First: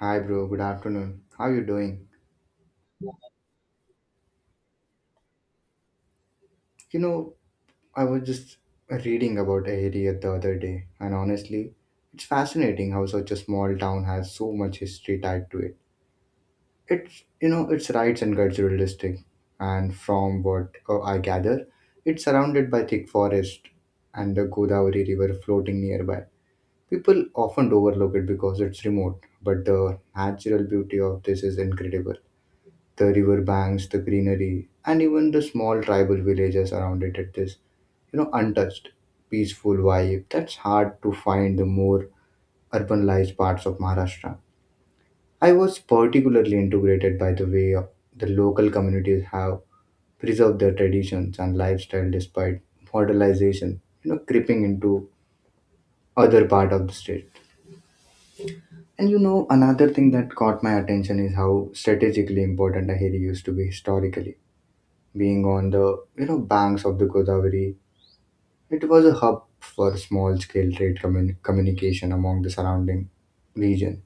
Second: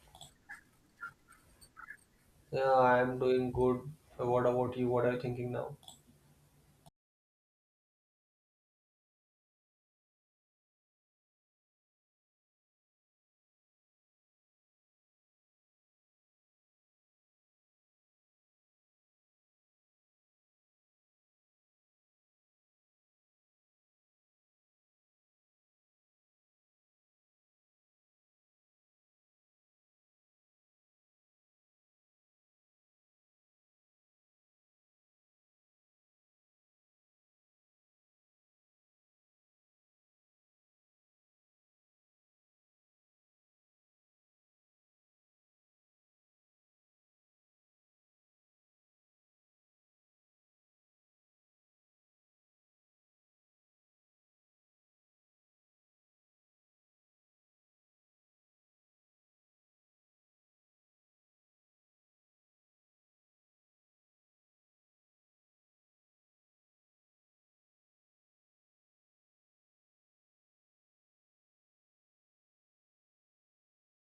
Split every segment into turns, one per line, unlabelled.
Hi, bro. Good afternoon. How you doing?
Yeah, I'm doing good. What about you? What are you thinking now?
You know, I was just reading about a area the other day, and honestly, it's fascinating how such a small town has so much history tied to it. It's its rights and cultural district, and from what I gather, it's surrounded by thick forest and the Godavari River floating nearby. People often overlook it because it's remote, but the natural beauty of this is incredible. The river banks, the greenery, and even the small tribal villages around it at this, untouched, peaceful vibe that's hard to find the more urbanized parts of Maharashtra. I was particularly integrated by the way the local communities have preserved their traditions and lifestyle despite modernization, creeping into other part of the state. And another thing that caught my attention is how strategically important Ahiri used to be historically being on the banks of the Godavari, it was a hub for small-scale communication among the surrounding region.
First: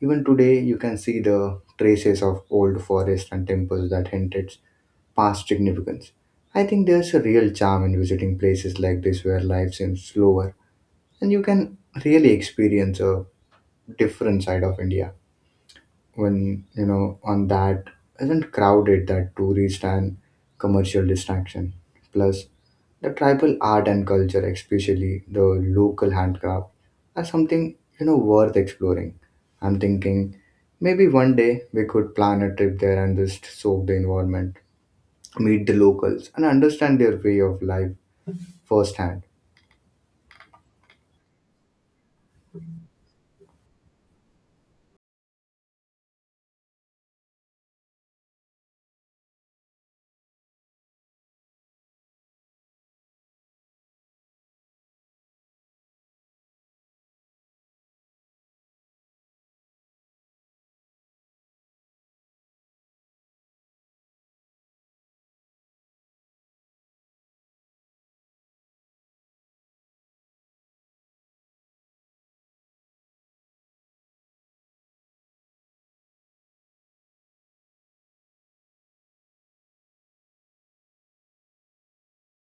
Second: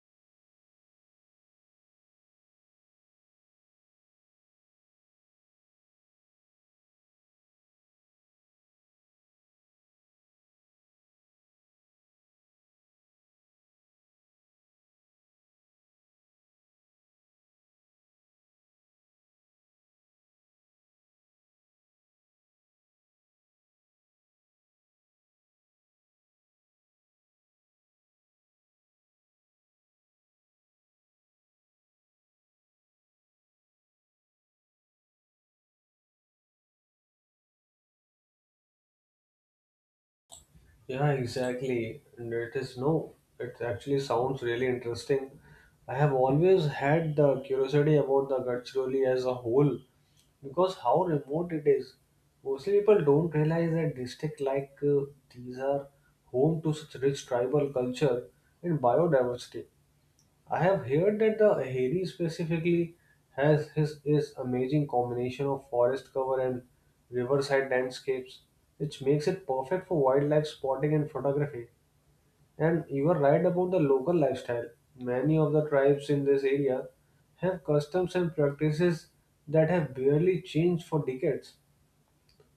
Even today, you can see the traces of old forests and temples that hint its past significance. I think there's a real charm in visiting places like this where life seems slower and you can really experience a different side of India when on that isn't crowded that tourist and commercial distraction. Plus, the tribal art and culture, especially the local handcraft, are something worth exploring. I'm thinking maybe one day we could plan a trip there and just soak the environment, meet the locals, and understand their way of life firsthand.
Yeah, exactly. And it is no. It actually sounds really interesting. I have always had the curiosity about the Gadchiroli as a whole because how remote it is. Mostly people don't realize that district like these are home to such rich tribal culture and biodiversity. I have heard that the Aheri specifically has his is amazing combination of forest cover and riverside landscapes, which makes it perfect for wildlife spotting and photography. And you are right about the local lifestyle. Many of the tribes in this area have customs and practices that have barely changed for decades.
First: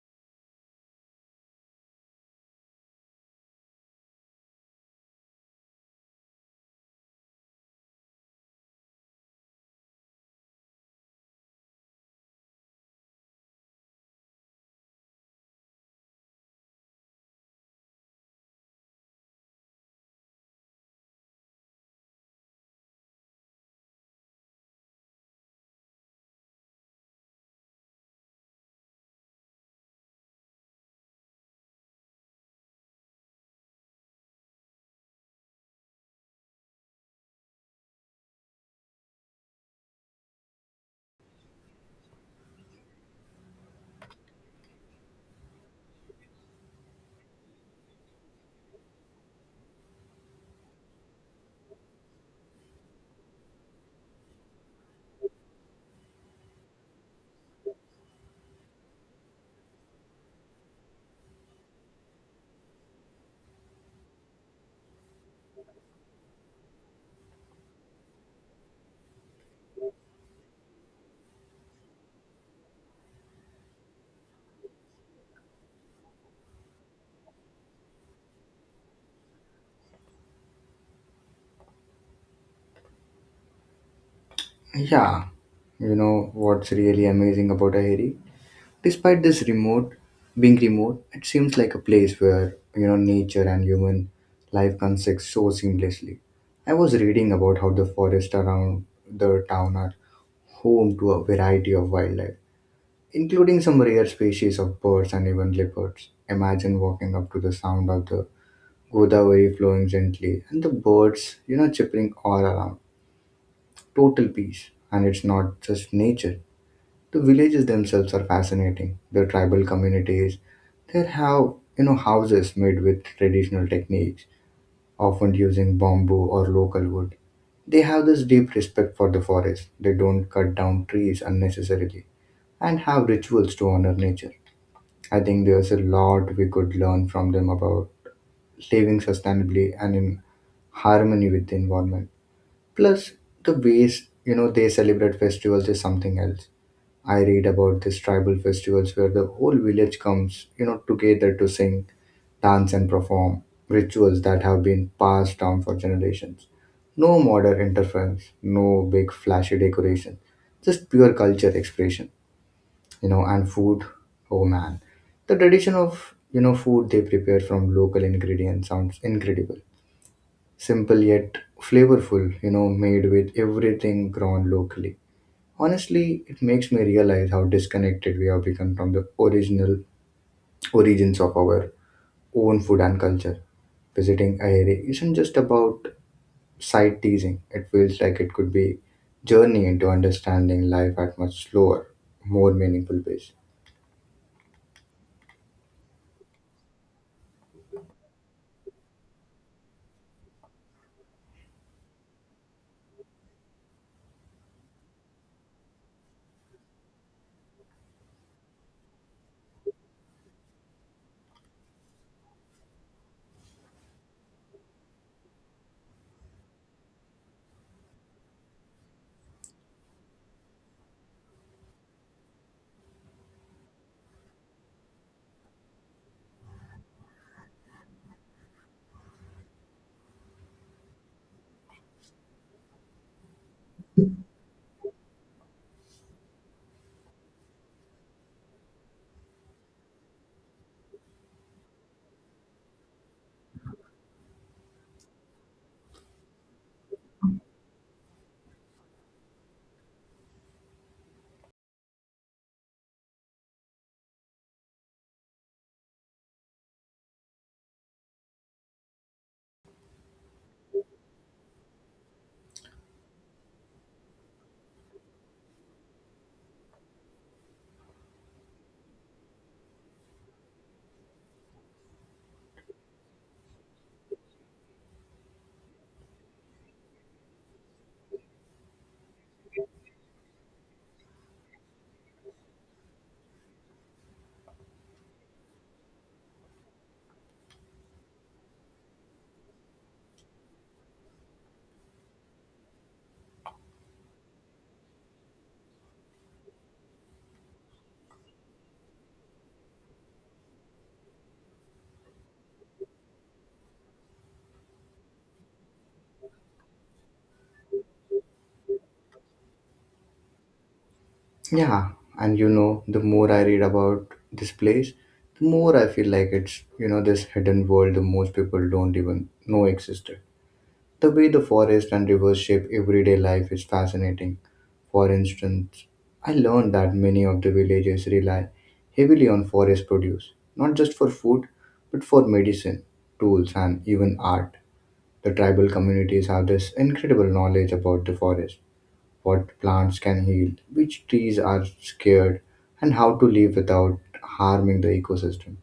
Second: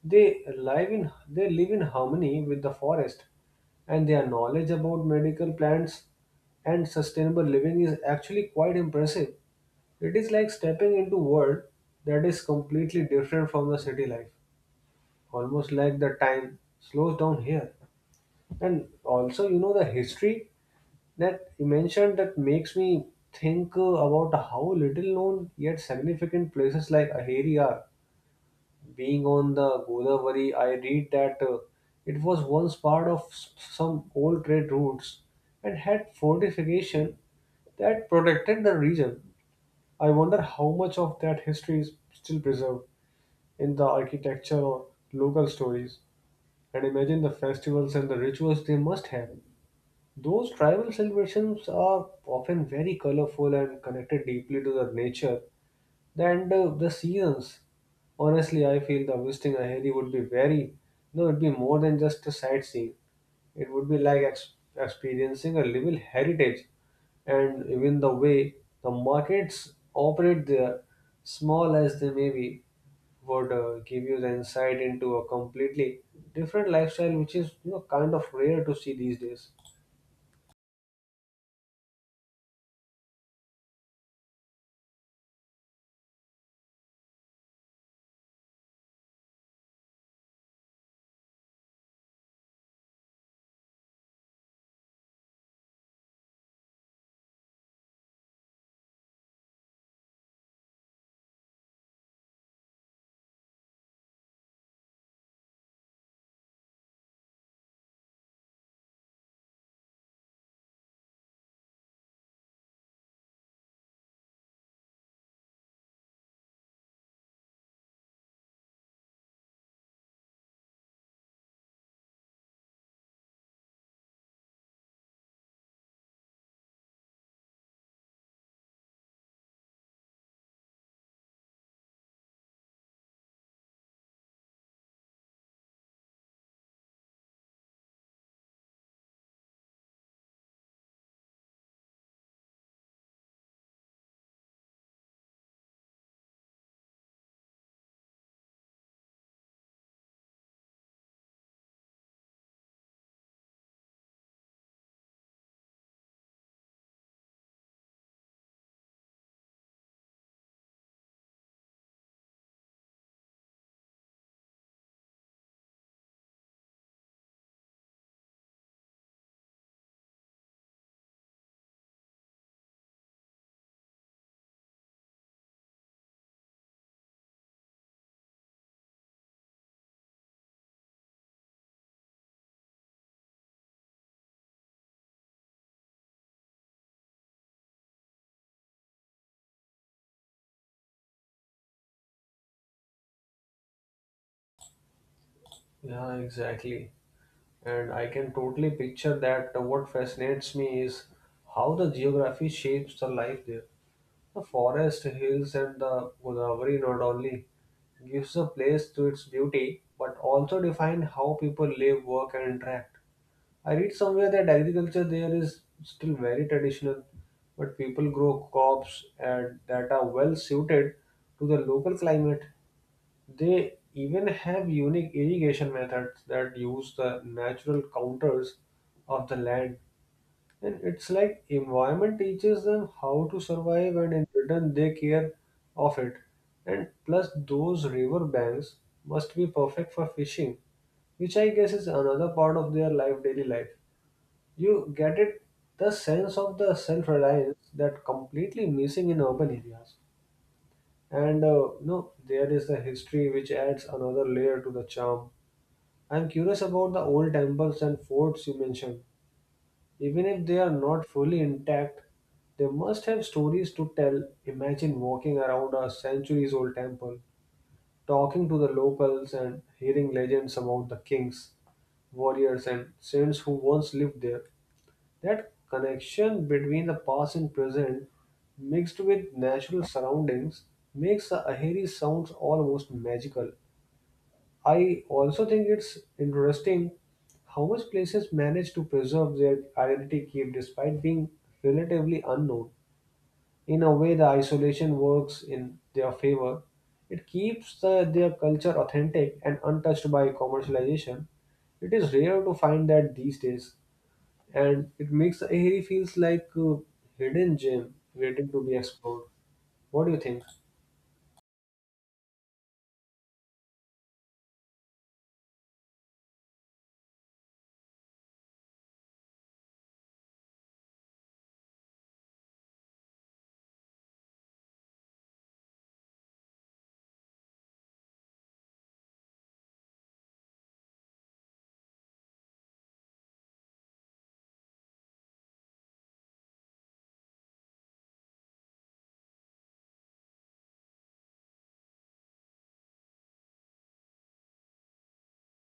They live in harmony with the forest, and their knowledge about medical plants and sustainable living is actually quite impressive. It is like stepping into a world that is completely different from the city life. Almost like the time slows down here. And also, you know, the history that you mentioned that makes me think about how little known yet significant places like Aheri are, being on the Godavari. I read that it was once part of some old trade routes and had fortification that protected the region. I wonder how much of that history is still preserved in the architecture or local stories. And imagine the festivals and the rituals they must have. Those tribal celebrations are often very colorful and connected deeply to the nature, the end of the seasons. Honestly, I feel the visiting a Aheri would be very, no, it'd be more than just a sightseeing. It would be like experiencing a living heritage. And even the way the markets operate there, small as they may be, would give you the insight into a completely different lifestyle, which is you know kind of rare to see these days.
Yeah, you know what's really amazing about Aheri? Despite this remote being remote, it seems like a place where nature and human life coexist so seamlessly. I was reading about how the forests around the town are home to a variety of wildlife, including some rare species of birds and even leopards. Imagine walking up to the sound of the Godavari flowing gently and the birds, chirping all around. Total peace. And it's not just nature. The villages themselves are fascinating. Their tribal communities, they have houses made with traditional techniques, often using bamboo or local wood. They have this deep respect for the forest. They don't cut down trees unnecessarily and have rituals to honor nature. I think there's a lot we could learn from them about living sustainably and in harmony with the environment. Plus, the ways they celebrate festivals is something else. I read about these tribal festivals where the whole village comes, together to sing, dance, and perform rituals that have been passed down for generations. No modern interference, no big flashy decoration, just pure culture expression, and food. Oh man, the tradition of food they prepare from local ingredients sounds incredible. Simple yet flavorful, made with everything grown locally. Honestly, it makes me realize how disconnected we have become from the original origins of our own food and culture. Visiting Aheri isn't just about sight teasing. It feels like it could be journey into understanding life at much slower, more meaningful pace.
Yeah, exactly. And I can totally picture that. What fascinates me is how the geography shapes the life there. The forest, hills, and the Godavari not only gives a place to its beauty, but also define how people live, work, and interact. I read somewhere that agriculture there is still very traditional, but people grow crops and that are well suited to the local climate. They even have unique irrigation methods that use the natural counters of the land. And it's like environment teaches them how to survive and in return they care of it. And plus those river banks must be perfect for fishing, which I guess is another part of their life daily life. You get it the sense of the self-reliance that completely missing in urban areas. And no, there is the history which adds another layer to the charm. I'm curious about the old temples and forts you mentioned. Even if they are not fully intact, they must have stories to tell. Imagine walking around a centuries old temple, talking to the locals and hearing legends about the kings, warriors, and saints who once lived there. That connection between the past and present, mixed with natural surroundings, makes the Ahiri sounds almost magical. I also think it's interesting how much places manage to preserve their identity keep despite being relatively unknown. In a way, the isolation works in their favor. It keeps the, their culture authentic and untouched by commercialization. It is rare to find that these days, and it makes Ahiri feels like a hidden gem waiting to be explored. What do you think?
Yeah, and the more I read about this place, the more I feel like it's this hidden world the most people don't even know existed. The way the forest and rivers shape everyday life is fascinating. For instance, I learned that many of the villages rely heavily on forest produce, not just for food, but for medicine, tools, and even art. The tribal communities have this incredible knowledge about the forest, what plants can heal, which trees are scared, and how to live without harming the ecosystem.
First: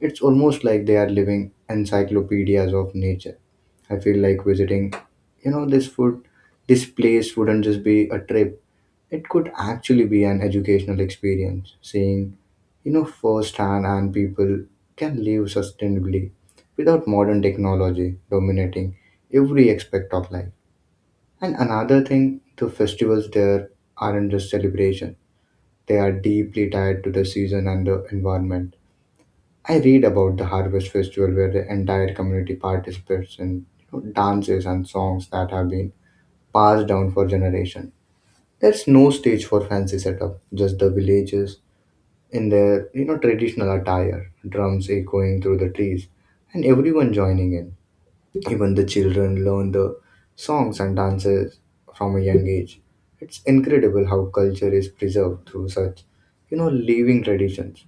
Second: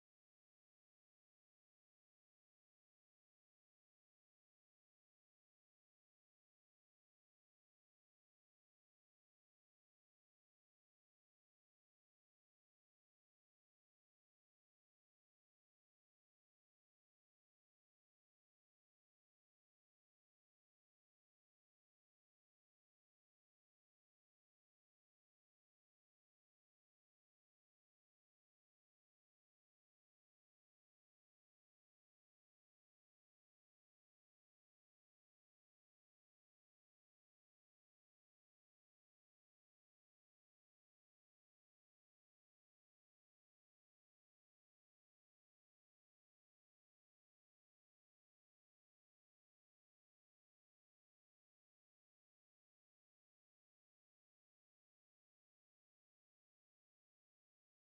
It's almost like they are living encyclopedias of nature. I feel like visiting, this food, this place wouldn't just be a trip. It could actually be an educational experience, seeing, firsthand and people can live sustainably without modern technology dominating every aspect of life. And another thing, the festivals there aren't just celebration. They are deeply tied to the season and the environment. I read about the harvest festival where the entire community participates in dances and songs that have been passed down for generation. There's no stage for fancy setup, just the villagers in their traditional attire, drums echoing through the trees, and everyone joining in. Even the children learn the songs and dances from a young age. It's incredible how culture is preserved through such, living traditions.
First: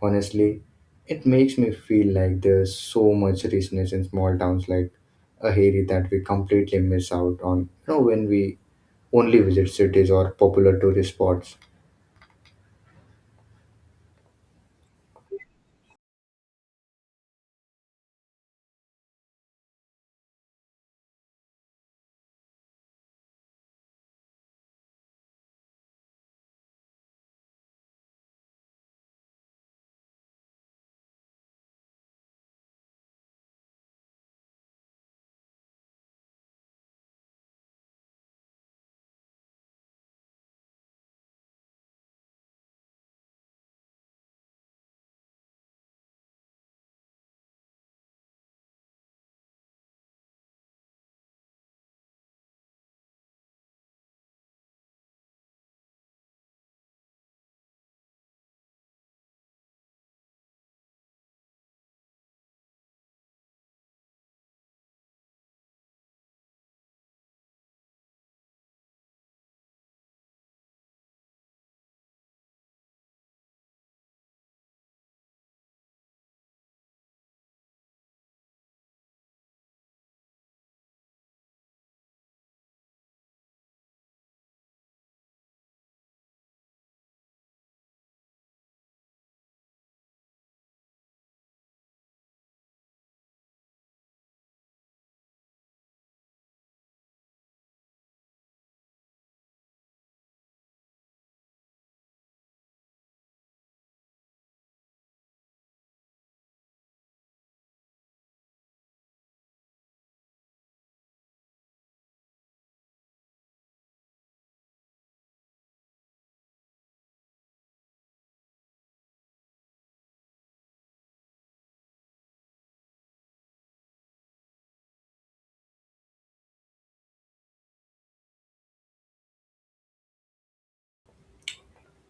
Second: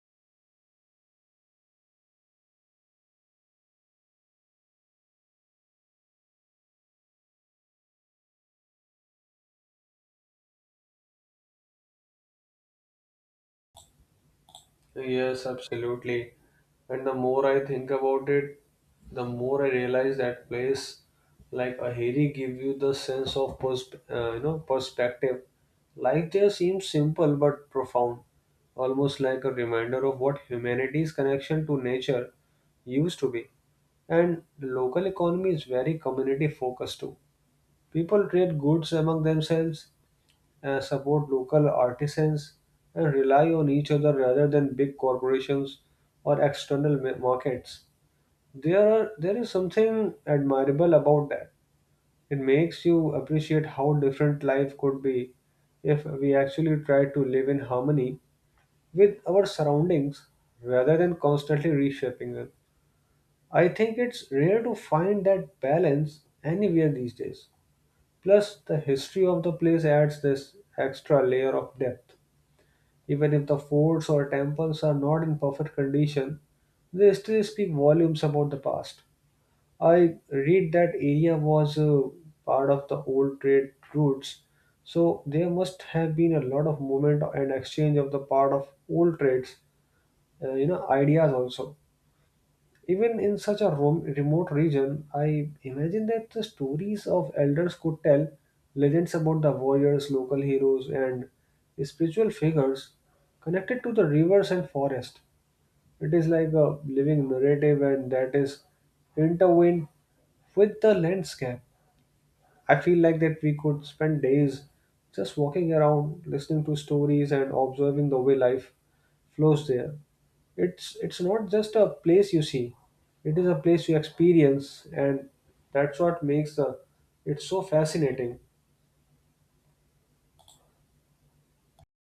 Honestly, it makes me feel like there's so much richness in small towns like Aheri that we completely miss out on, when we only visit cities or popular tourist spots.
Yes, absolutely. And the more I think about it, the more I realize that place like Ahiri give you the sense of you know perspective. Life there seems simple but profound, almost like a reminder of what humanity's connection to nature used to be. And local economy is very community focused too. People trade goods among themselves, support local artisans, and rely on each other rather than big corporations or external markets. There is something admirable about that. It makes you appreciate how different life could be if we actually tried to live in harmony with our surroundings rather than constantly reshaping them. I think it's rare to find that balance anywhere these days. Plus, the history of the place adds this extra layer of depth. Even if the forts or temples are not in perfect condition, they still speak volumes about the past. I read that area was part of the old trade routes, so there must have been a lot of movement and exchange of the part of old trades, you know, ideas also. Even in such a remote region, I imagine that the stories of elders could tell legends about the warriors, local heroes, and spiritual figures connected to the rivers and forest. It is like a living narrative, and that is intertwined with the landscape. I feel like that we could spend days just walking around, listening to stories, and observing the way life flows there. It's not just a place you see, it is a place you experience, and that's what makes the it's so fascinating.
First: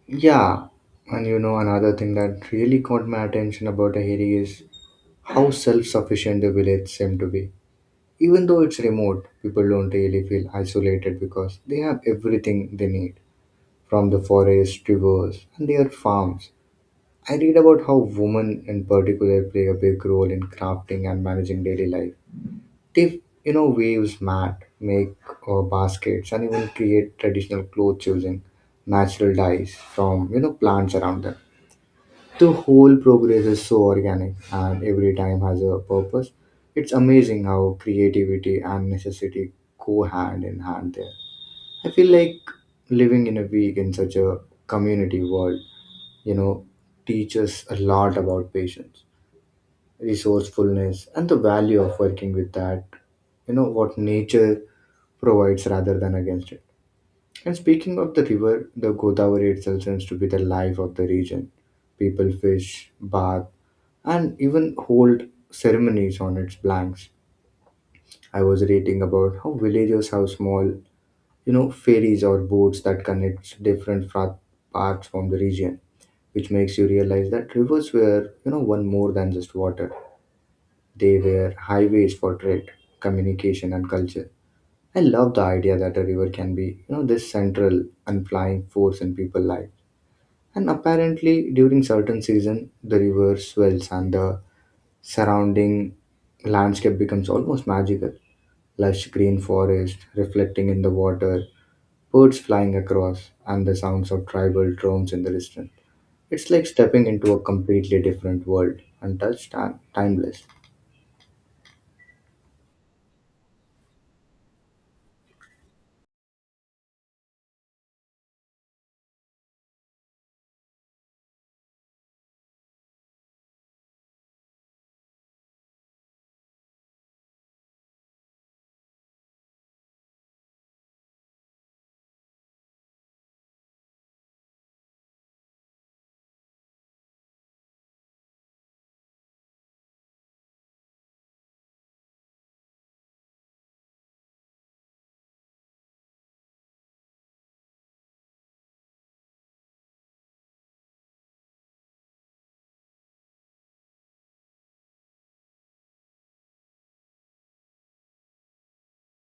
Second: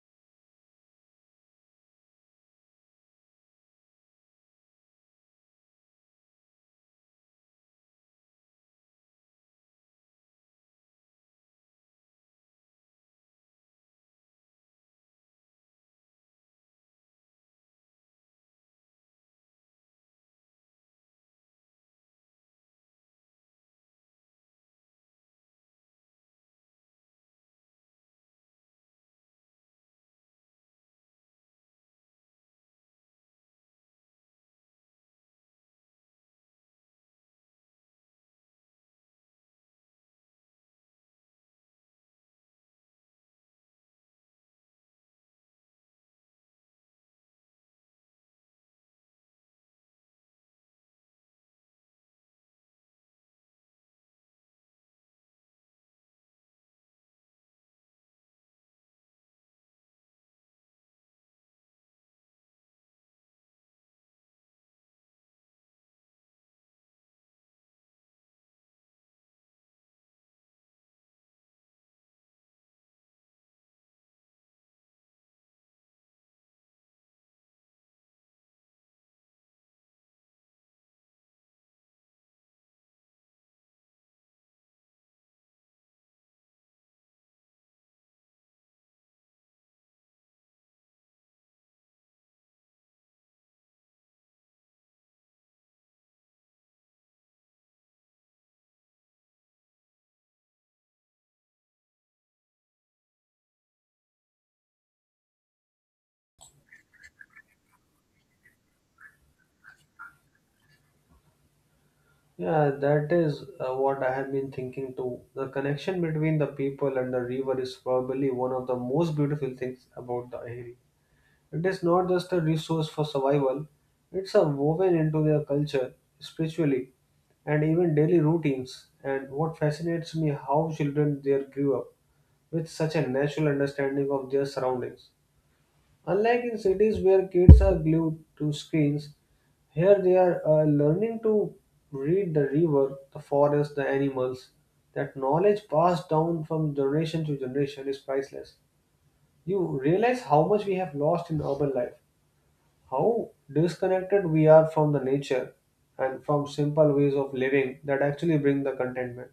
Yeah, and another thing that really caught my attention about Aheri is how self sufficient the village seemed to be. Even though it's remote, people don't really feel isolated because they have everything they need from the forest, rivers, and their farms. I read about how women in particular play a big role in crafting and managing daily life. They, weaves mat, make baskets, and even create traditional clothes using natural dyes from, plants around them. The whole progress is so organic and every time has a purpose. It's amazing how creativity and necessity go hand in hand there. I feel like living in a week in such a community world, you know, teaches a lot about patience, resourcefulness, and the value of working with that what nature provides rather than against it. And speaking of the river, the Godavari itself seems to be the life of the region. People fish, bathe, and even hold ceremonies on its banks. I was reading about how villagers have small, ferries or boats that connects parts from the region, which makes you realize that rivers were, one more than just water. They were highways for trade, communication, and culture. I love the idea that a river can be, this central unflying force in people's life. And apparently, during certain season, the river swells and the surrounding landscape becomes almost magical, lush green forest reflecting in the water, birds flying across, and the sounds of tribal drums in the distance. It's like stepping into a completely different world, untouched and timeless.
Yeah, that is what I have been thinking too. The connection between the people and the river is probably one of the most beautiful things about the area. It is not just a resource for survival, it's a woven into their culture, spiritually, and even daily routines. And what fascinates me how children there grew up with such a natural understanding of their surroundings. Unlike in cities where kids are glued to screens, here they are learning to read the river, the forest, the animals. That knowledge passed down from generation to generation is priceless. You realize how much we have lost in urban life, how disconnected we are from the nature and from simple ways of living that actually bring the contentment.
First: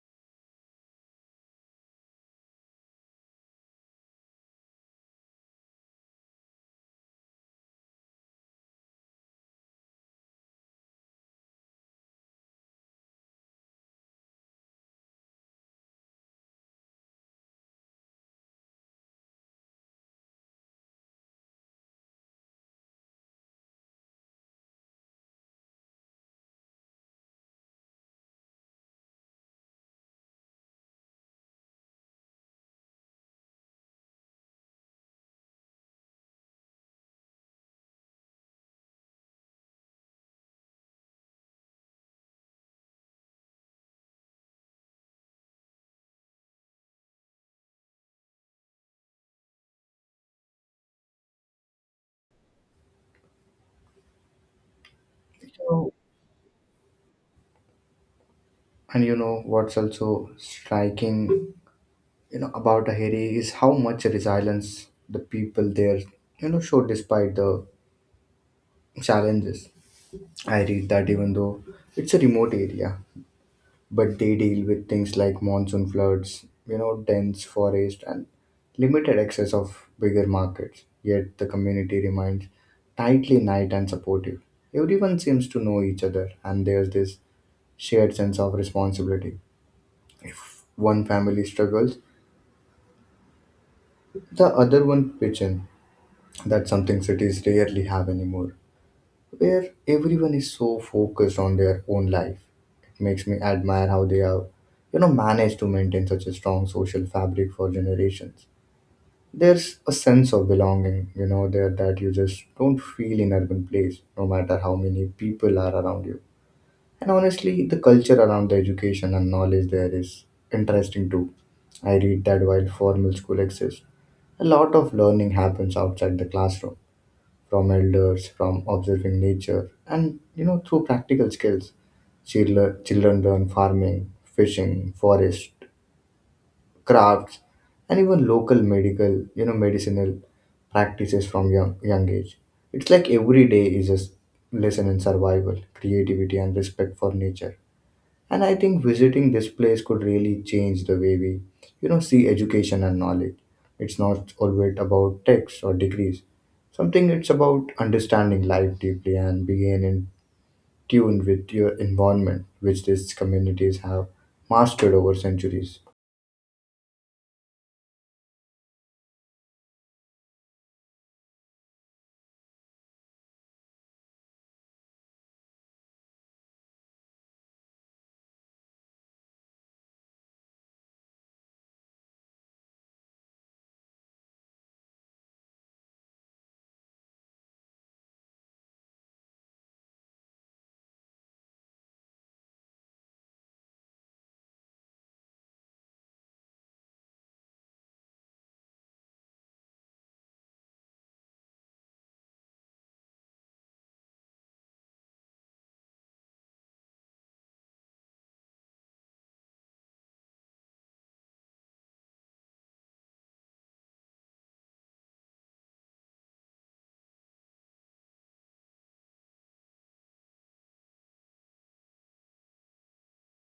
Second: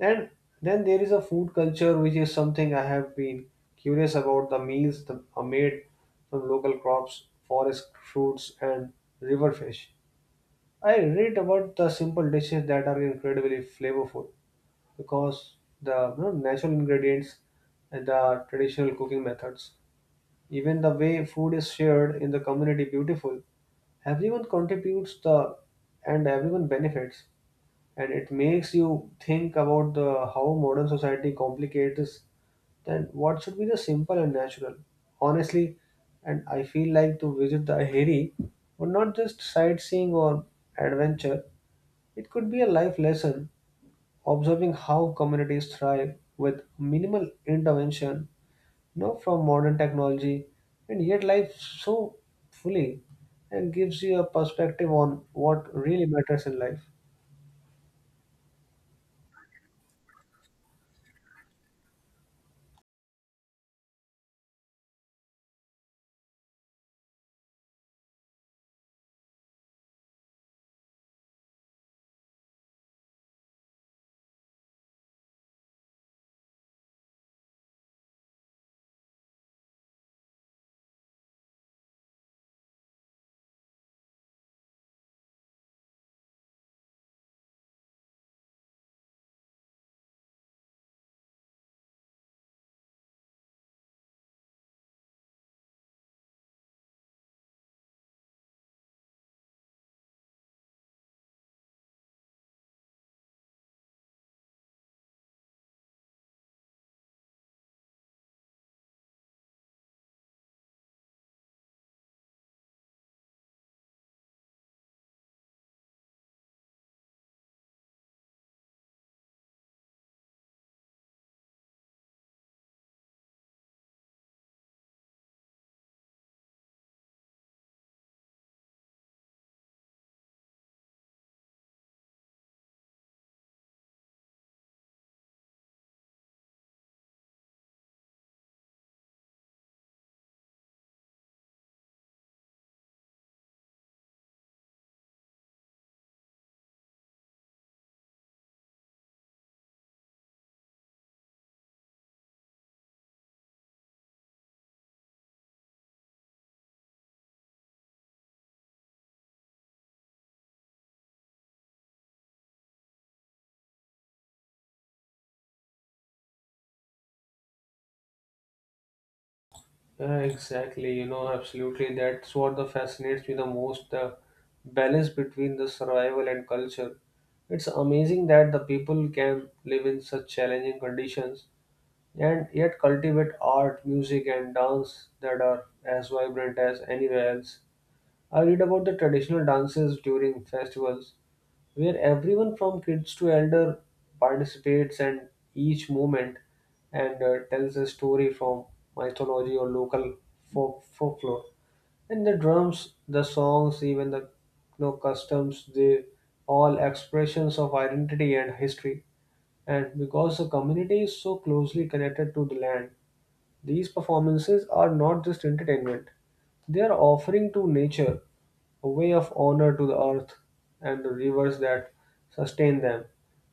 And then there is a food culture, which is something I have been curious about. The meals that are made from local crops, forest fruits, and river fish. I read about the simple dishes that are incredibly flavorful because the you know, natural ingredients and the traditional cooking methods. Even the way food is shared in the community beautiful. Everyone contributes the and everyone benefits. And it makes you think about the how modern society complicates then what should be the simple and natural? Honestly, and I feel like to visit the Aheri would not just sightseeing or adventure, it could be a life lesson, observing how communities thrive with minimal intervention you know, from modern technology, and yet life so fully and gives you a perspective on what
So,
really matters in life.
and what's also striking about Aheri is how much resilience the people there show despite the challenges. I read that even though it's a remote area, but they deal with things like monsoon floods, dense forest, and limited access of bigger markets. Yet the community remains tightly knit and supportive. Everyone seems to know each other, and there's this shared sense of responsibility. If one family struggles, the other one pitches in. That's something cities rarely have anymore, where everyone is so focused on their own life. It makes me admire how they have, managed to maintain such a strong social fabric for generations. There's a sense of belonging, there that you just don't feel in urban place, no matter how many people are around you. And honestly, the culture around the education and knowledge there is interesting too. I read that while formal school exists, a lot of learning happens outside the classroom from elders, from observing nature, and through practical skills. Children learn farming, fishing, forest, crafts, and even local medical, medicinal practices from young age. It's like every day is lesson in survival, creativity, and respect for nature. And I think visiting this place could really change the way we, see education and knowledge. It's not always about texts or degrees. Something it's about understanding life deeply and being in tune with your environment, which these communities have mastered over centuries.
Yeah, exactly. You know, absolutely. That's what the fascinates me the most, the balance between the survival and culture. It's amazing that the people can live in such challenging conditions and yet cultivate art, music, and dance that are as vibrant as anywhere else. I read about the traditional dances during festivals where everyone from kids to elder participates, and each movement and tells a story from mythology or local folklore, and the drums, the songs, even the you know, customs, they all expressions of identity and history. And because the community is so closely connected to the land, these performances are not just entertainment, they are offering to nature, a way of honor to the earth and the rivers that sustain them.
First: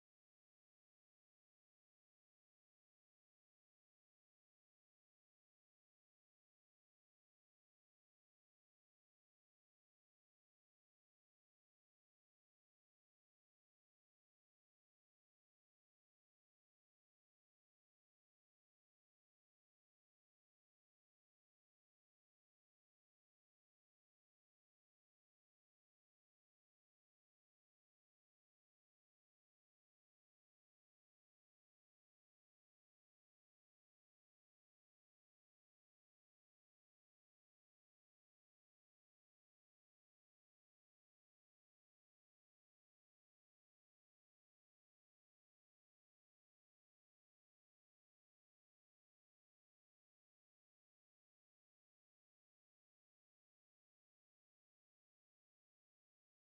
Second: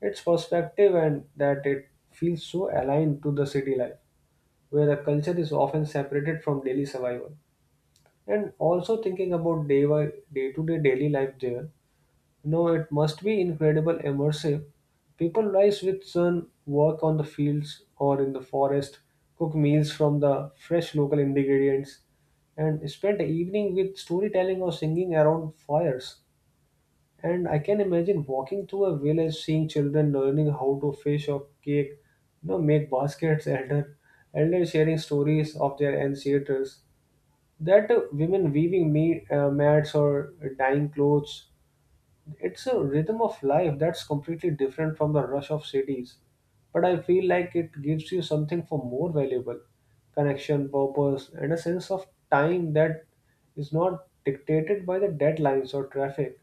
It's perspective and that it feels so aligned to the city life, where the culture is often separated from daily survival. And also thinking about day to day daily life there, no, it must be incredible immersive. People rise with sun, work on the fields or in the forest, cook meals from the fresh local ingredients, and spend the evening with storytelling or singing around fires. And I can imagine walking through a village, seeing children learning how to fish or cake, you know, make baskets, elder sharing stories of their ancestors. That women weaving me mats or dyeing clothes, it's a rhythm of life that's completely different from the rush of cities. But I feel like it gives you something for more valuable connection, purpose, and a sense of time that is not dictated by the deadlines or traffic.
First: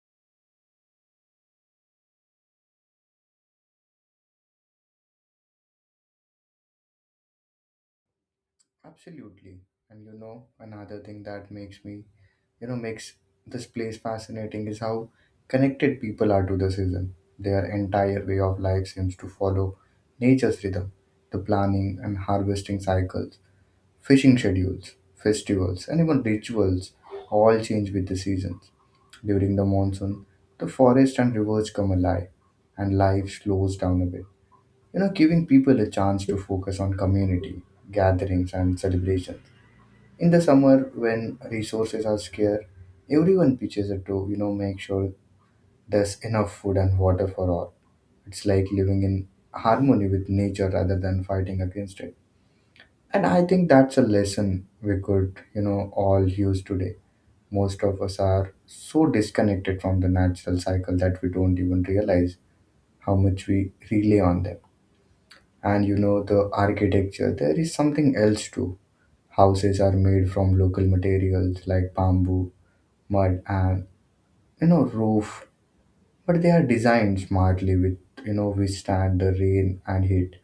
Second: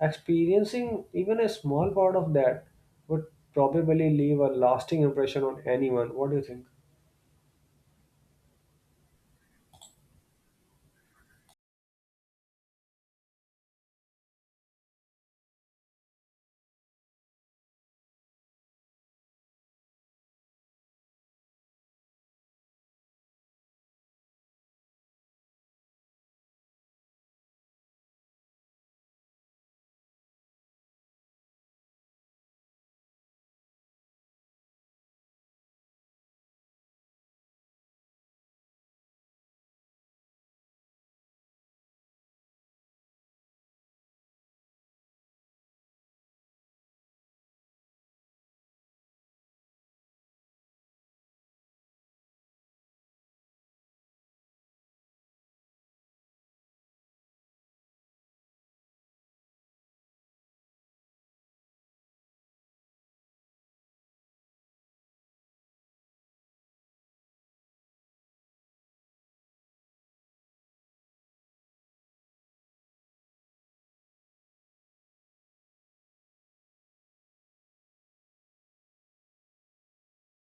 Experiencing even a small part of that would probably leave a lasting impression on anyone. What do you think?
Absolutely. And another thing that makes me you know makes this place fascinating is how connected people are to the season. Their entire way of life seems to follow nature's rhythm, the planning and harvesting cycles, fishing schedules, festivals, and even rituals all change with the seasons. During the monsoon, the forest and rivers come alive, and life slows down a bit. Giving people a chance to focus on community, gatherings, and celebrations in the summer, when resources are scarce, everyone pitches in to make sure there's enough food and water for all. It's like living in harmony with nature rather than fighting against it. And I think that's a lesson we could all use today. Most of us are so disconnected from the natural cycle that we don't even realize how much we rely on them. And the architecture, there is something else too. Houses are made from local materials like bamboo mud and roof, but they are designed smartly with, withstand the rain and heat.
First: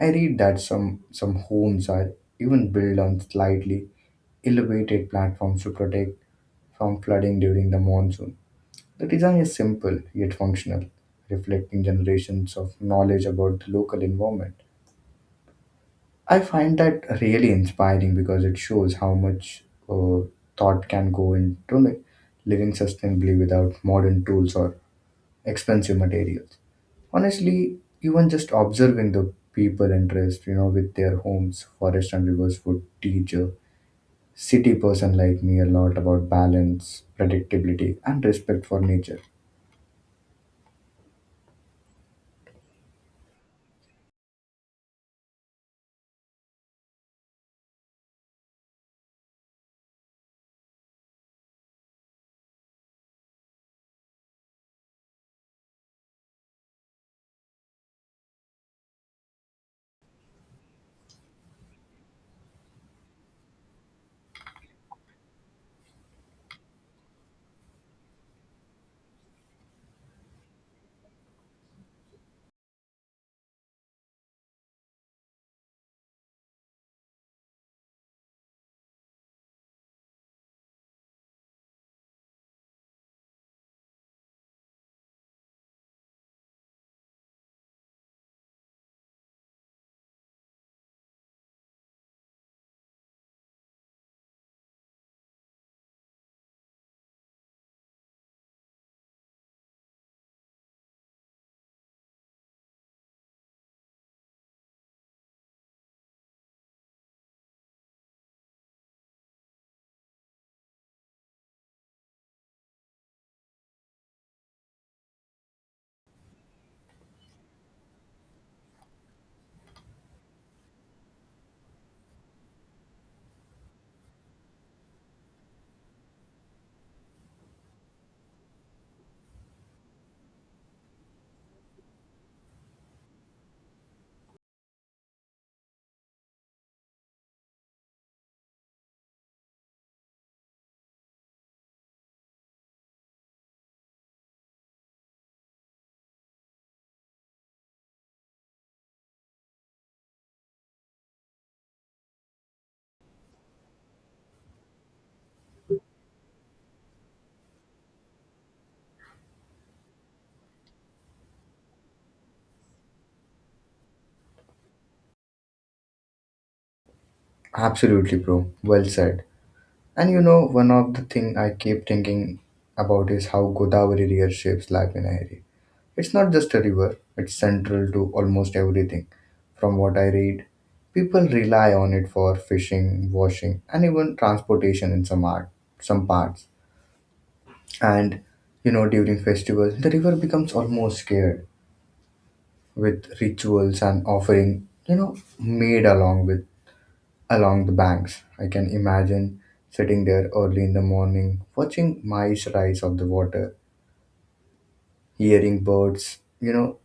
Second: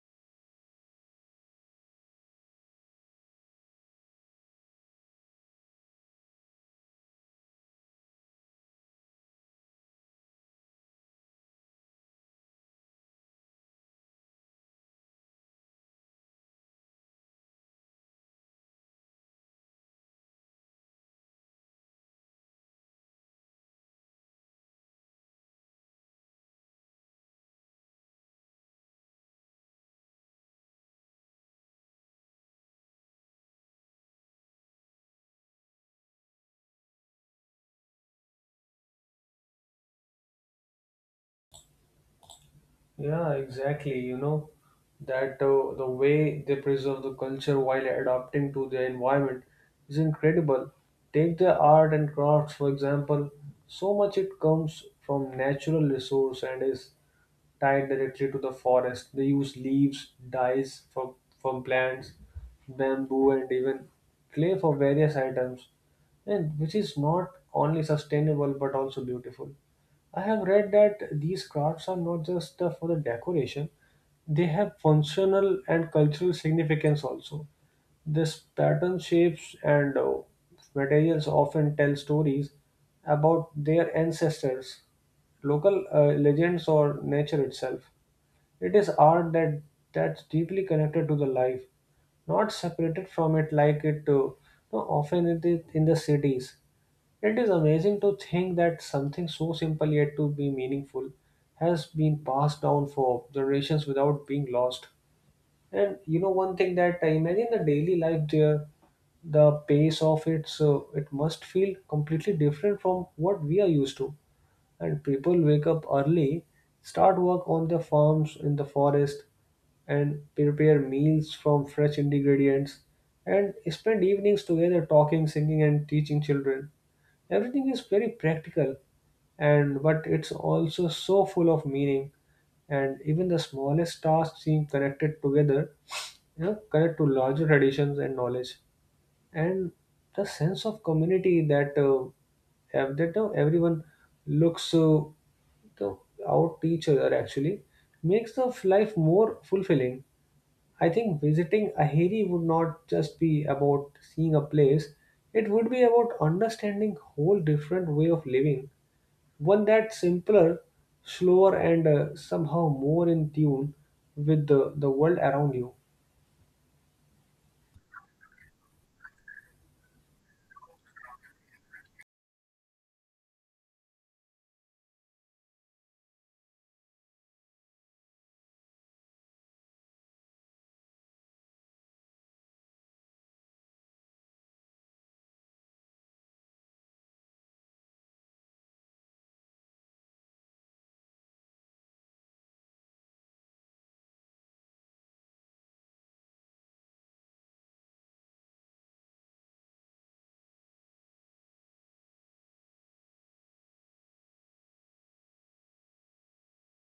I read that some homes are even built on slightly elevated platforms to protect from flooding during the monsoon. The design is simple yet functional, reflecting generations of knowledge about the local environment. I find that really inspiring because it shows how much uh, thought can go into living sustainably without modern tools or expensive materials. Honestly, even just observing the people interest, with their homes, forest and rivers would teach a city person like me a lot about balance, predictability, and respect for nature.
Yeah, exactly. You know, that the way they preserve the culture while adapting to their environment is incredible. Take the art and crafts, for example. So much it comes from natural resource and is tied directly to the forest. They use leaves, from plants, bamboo, and even clay for various items, and which is not only sustainable but also beautiful. I have read that these crafts are not just for the decoration, they have functional and cultural significance also. This pattern, shapes, and materials often tell stories about their ancestors, local legends or nature itself. It is art that that's deeply connected to the life, not separated from it like it no, often it is in the cities. It is amazing to think that something so simple yet to be meaningful has been passed down for generations without being lost. And you know one thing that I imagine the daily life there, the pace of it, so it must feel completely different from what we are used to, and people wake up early, start work on their farms in the forest, and prepare meals from fresh ingredients, and spend evenings together talking, singing, and teaching children. Everything is very practical, and but it's also so full of meaning, and even the smallest tasks seem connected together, you know, connect to larger traditions and knowledge, and the sense of community that have that everyone looks to out each other actually makes the life more fulfilling. I think visiting Aheri would not just be about seeing a place; it would be about understanding whole different way of living, one that's simpler, slower, and somehow more in tune with the world around you.
Absolutely, bro. Well said. And you know, one of the thing I keep thinking about is how Godavari reshapes life in a hurry. It's not just a river, it's central to almost everything. From what I read, people rely on it for fishing, washing, and even transportation in some parts. And you know, during festivals, the river becomes almost scared, with rituals and offering, made along with along the banks. I can imagine sitting there early in the morning, watching mice rise off the water, hearing birds,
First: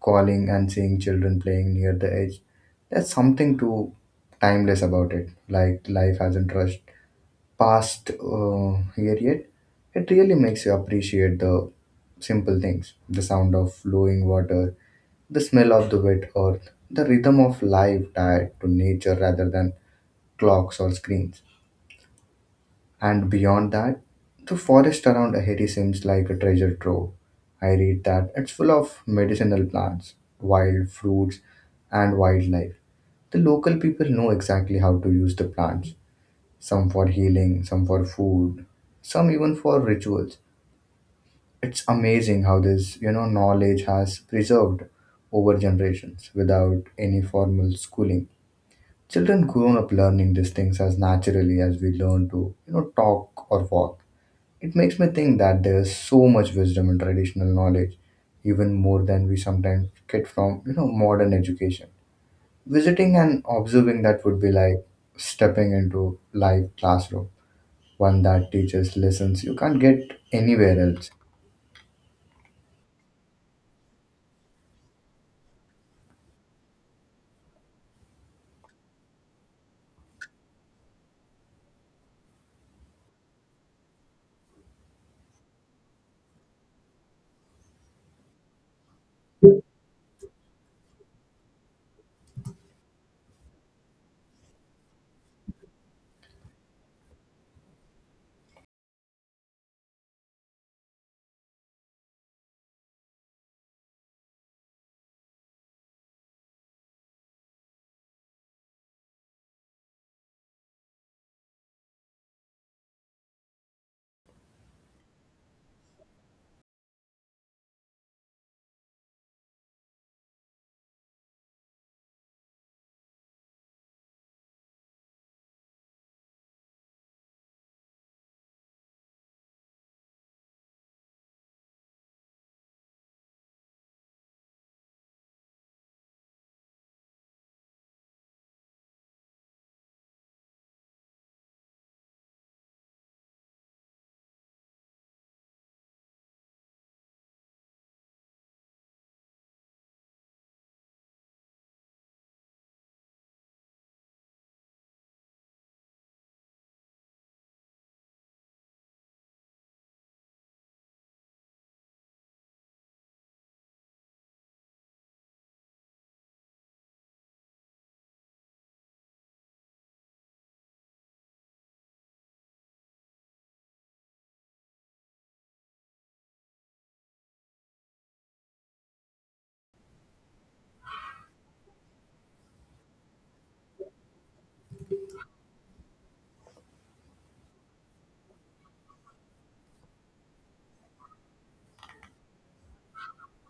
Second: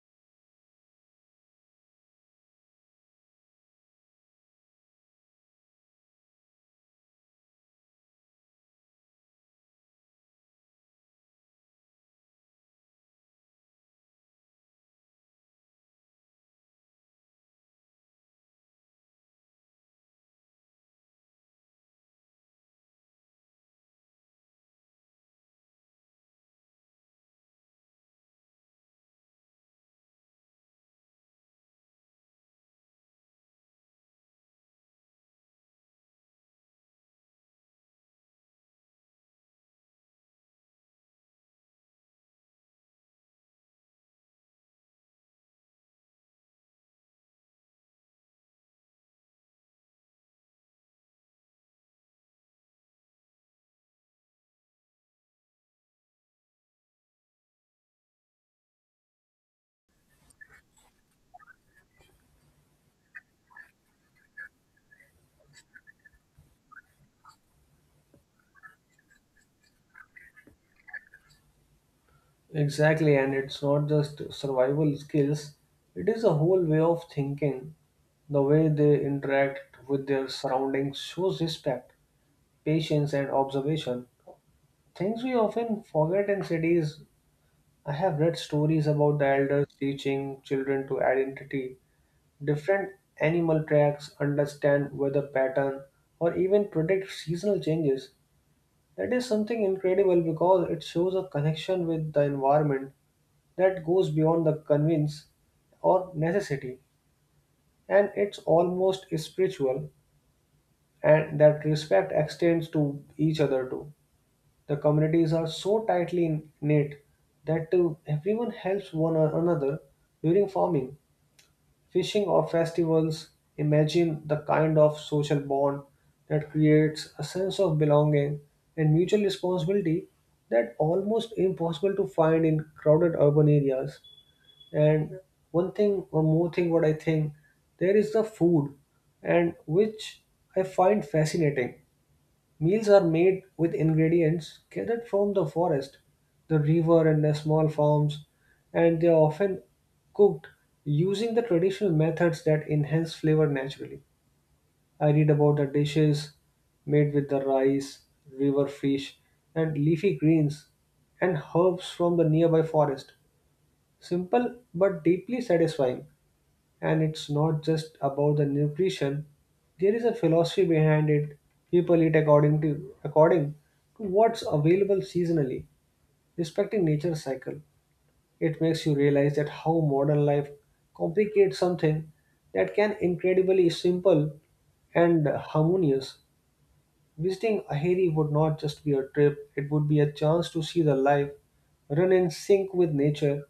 calling, and seeing children playing near the edge. There's something too timeless about it, like life hasn't rushed past here yet. It really makes you appreciate the simple things, the sound of flowing water, the smell of the wet earth, the rhythm of life tied to nature rather than clocks or screens. And beyond that, the forest around Ahiti seems like a treasure trove. I read that it's full of medicinal plants, wild fruits, and wildlife. The local people know exactly how to use the plants, some for healing, some for food, some even for rituals. It's amazing how this, knowledge has preserved over generations without any formal schooling. Children grown up learning these things as naturally as we learn to, talk or walk. It makes me think that there is so much wisdom in traditional knowledge, even more than we sometimes get from modern education. Visiting and observing that would be like stepping into live classroom, one that teaches lessons you can't get anywhere else.
Exactly, and it's not just survival skills, it is a whole way of thinking. The way they interact with their surroundings shows respect, patience, and observation. Things we often forget in cities. I have read stories about the elders teaching children to identity, different animal tracks, understand weather pattern, or even predict seasonal changes. That is something incredible because it shows a connection with the environment that goes beyond the convince or necessity, and it's almost spiritual, and that respect extends to each other too. The communities are so tightly knit that everyone helps one another during farming, fishing, or festivals. Imagine the kind of social bond that creates a sense of belonging and mutual responsibility that almost impossible to find in crowded urban areas. And one more thing, what I think, there is the food, and which I find fascinating. Meals are made with ingredients gathered from the forest, the river, and the small farms, and they are often cooked using the traditional methods that enhance flavor naturally. I read about the dishes made with the rice, river fish, and leafy greens and herbs from the nearby forest. Simple but deeply satisfying, and it's not just about the nutrition. There is a philosophy behind it. People eat according to what's available seasonally, respecting nature's cycle. It makes you realize that how modern life complicates something that can incredibly simple and harmonious. Visiting Aheri would not just be a trip, it would be a chance to see the life run in sync with nature,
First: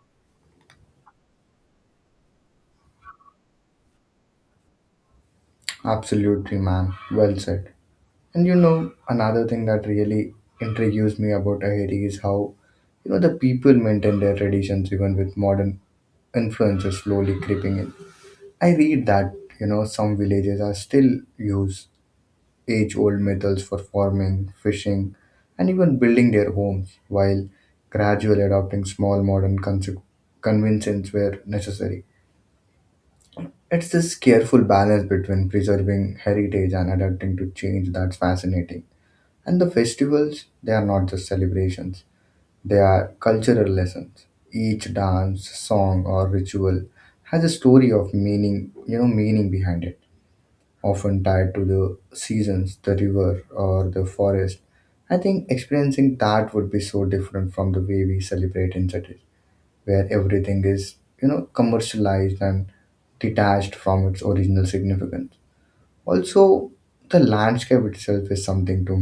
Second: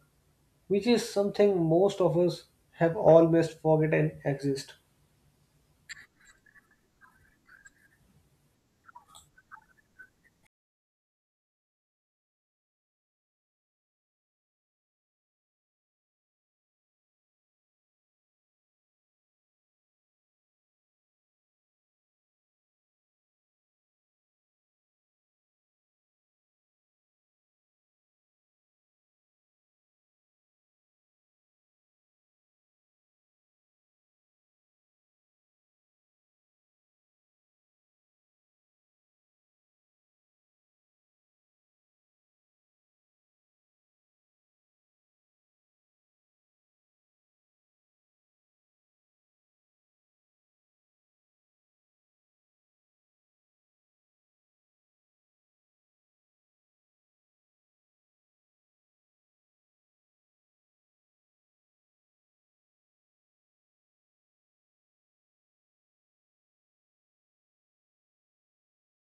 which is something most of us have almost forgotten exist.
Absolutely, man. Well said. And you know, another thing that really intrigues me about Tahiti is how the people maintain their traditions even with modern influences slowly creeping in. I read that some villages are still use age-old methods for farming, fishing, and even building their homes, while gradually adopting small modern conventions where necessary. It's this careful balance between preserving heritage and adapting to change that's fascinating. And the festivals, they are not just celebrations; they are cultural lessons. Each dance, song, or ritual has a story of meaning, meaning behind it, often tied to the seasons, the river, or the forest. I think experiencing that would be so different from the way we celebrate in cities, where everything is, commercialized and detached from its original significance. Also, the landscape itself is something to,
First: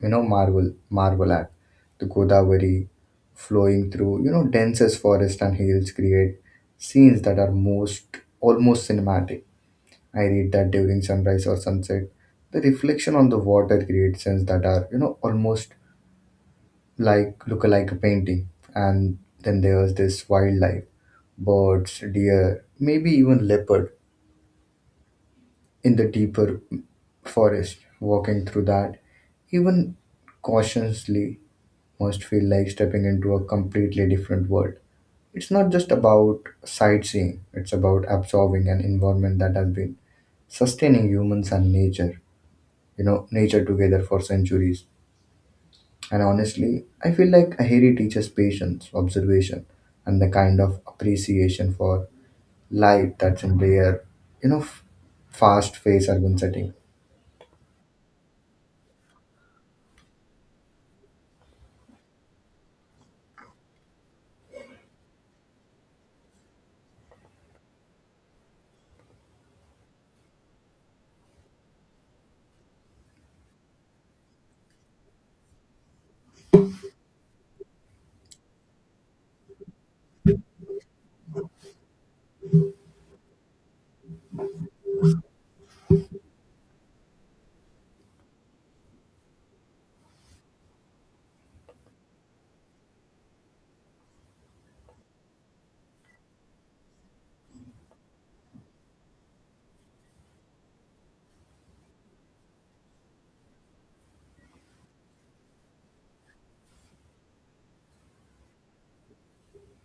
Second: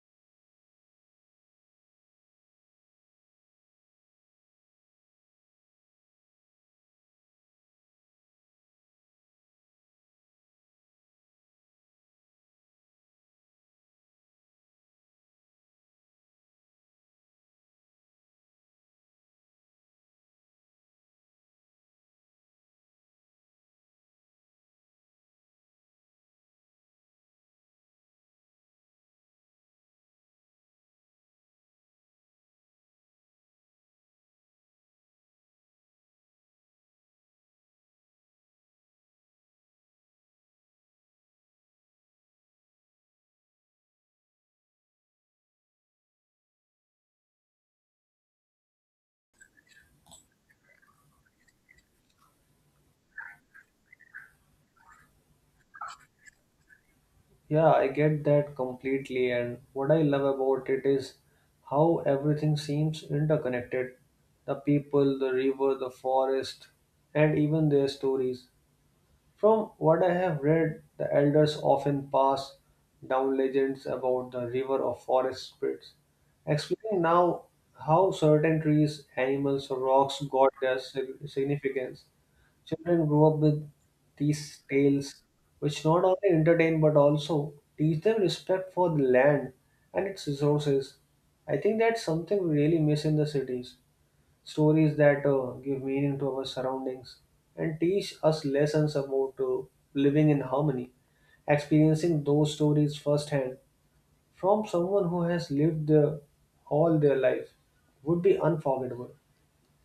marvel at. The Godavari flowing through, densest forest and hills create scenes that are most almost cinematic. I read that during sunrise or sunset, the reflection on the water creates scenes that are, almost like look like a painting. And then there's this wildlife, birds, deer, maybe even leopard in the deeper forest. Walking through that, even cautiously, must feel like stepping into a completely different world. It's not just about sightseeing; it's about absorbing an environment that has been sustaining humans and nature, nature together for centuries. And honestly, I feel like Aheri teaches patience, observation, and the kind of appreciation for life that's in their, you know fast paced urban setting.
Yeah, I get that completely. And what I love about it is how everything seems interconnected, the people, the river, the forest, and even their stories. From what I have read, the elders often pass down legends about the river of forest spirits, explaining now how certain trees, animals, or rocks got their significance. Children grow up with these tales, which not only entertain but also teach them respect for the land and its resources. I think that's something we really miss in the cities, stories that give meaning to our surroundings and teach us lessons about living in harmony. Experiencing those stories firsthand from someone who has lived all their life would be unforgettable.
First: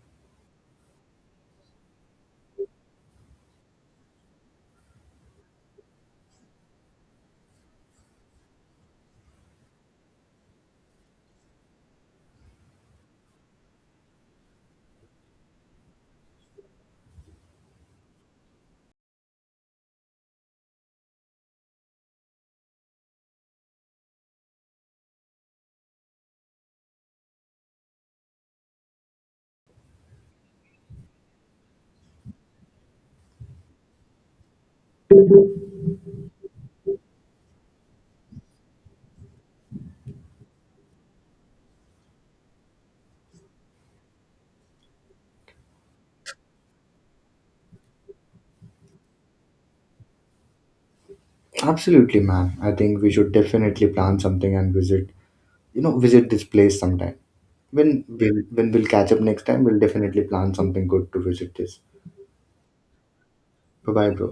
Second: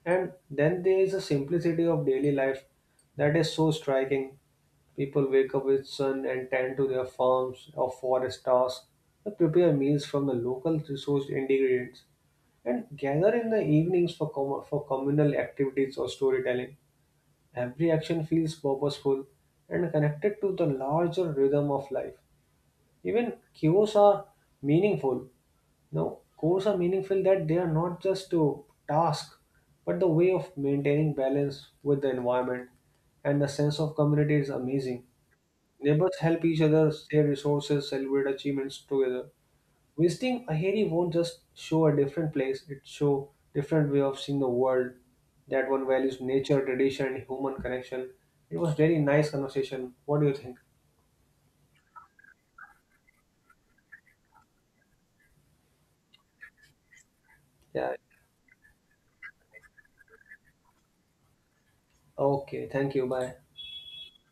And then there is a simplicity of daily life that is so striking. People wake up with sun and tend to their farms or forest tasks, or prepare meals from the local resourced ingredients, and gather in the evenings for communal activities or storytelling. Every action feels purposeful and connected to the larger rhythm of life. Even chaos are meaningful now, goals are meaningful that they are not just a task, but the way of maintaining balance with the environment. And the sense of community is amazing. Neighbors help each other, share resources, celebrate achievements together. Visiting Aheri won't just show a different place, it show different way of seeing the world, that one values nature, tradition, and human connection. It was very nice conversation. What do you think?
Absolutely, man. I think we should definitely plan something and visit, visit this place sometime.
Yeah.
When we'll catch up next time, we'll definitely plan something good to visit this.
Okay. Thank you. Bye.
Bye bye, bro.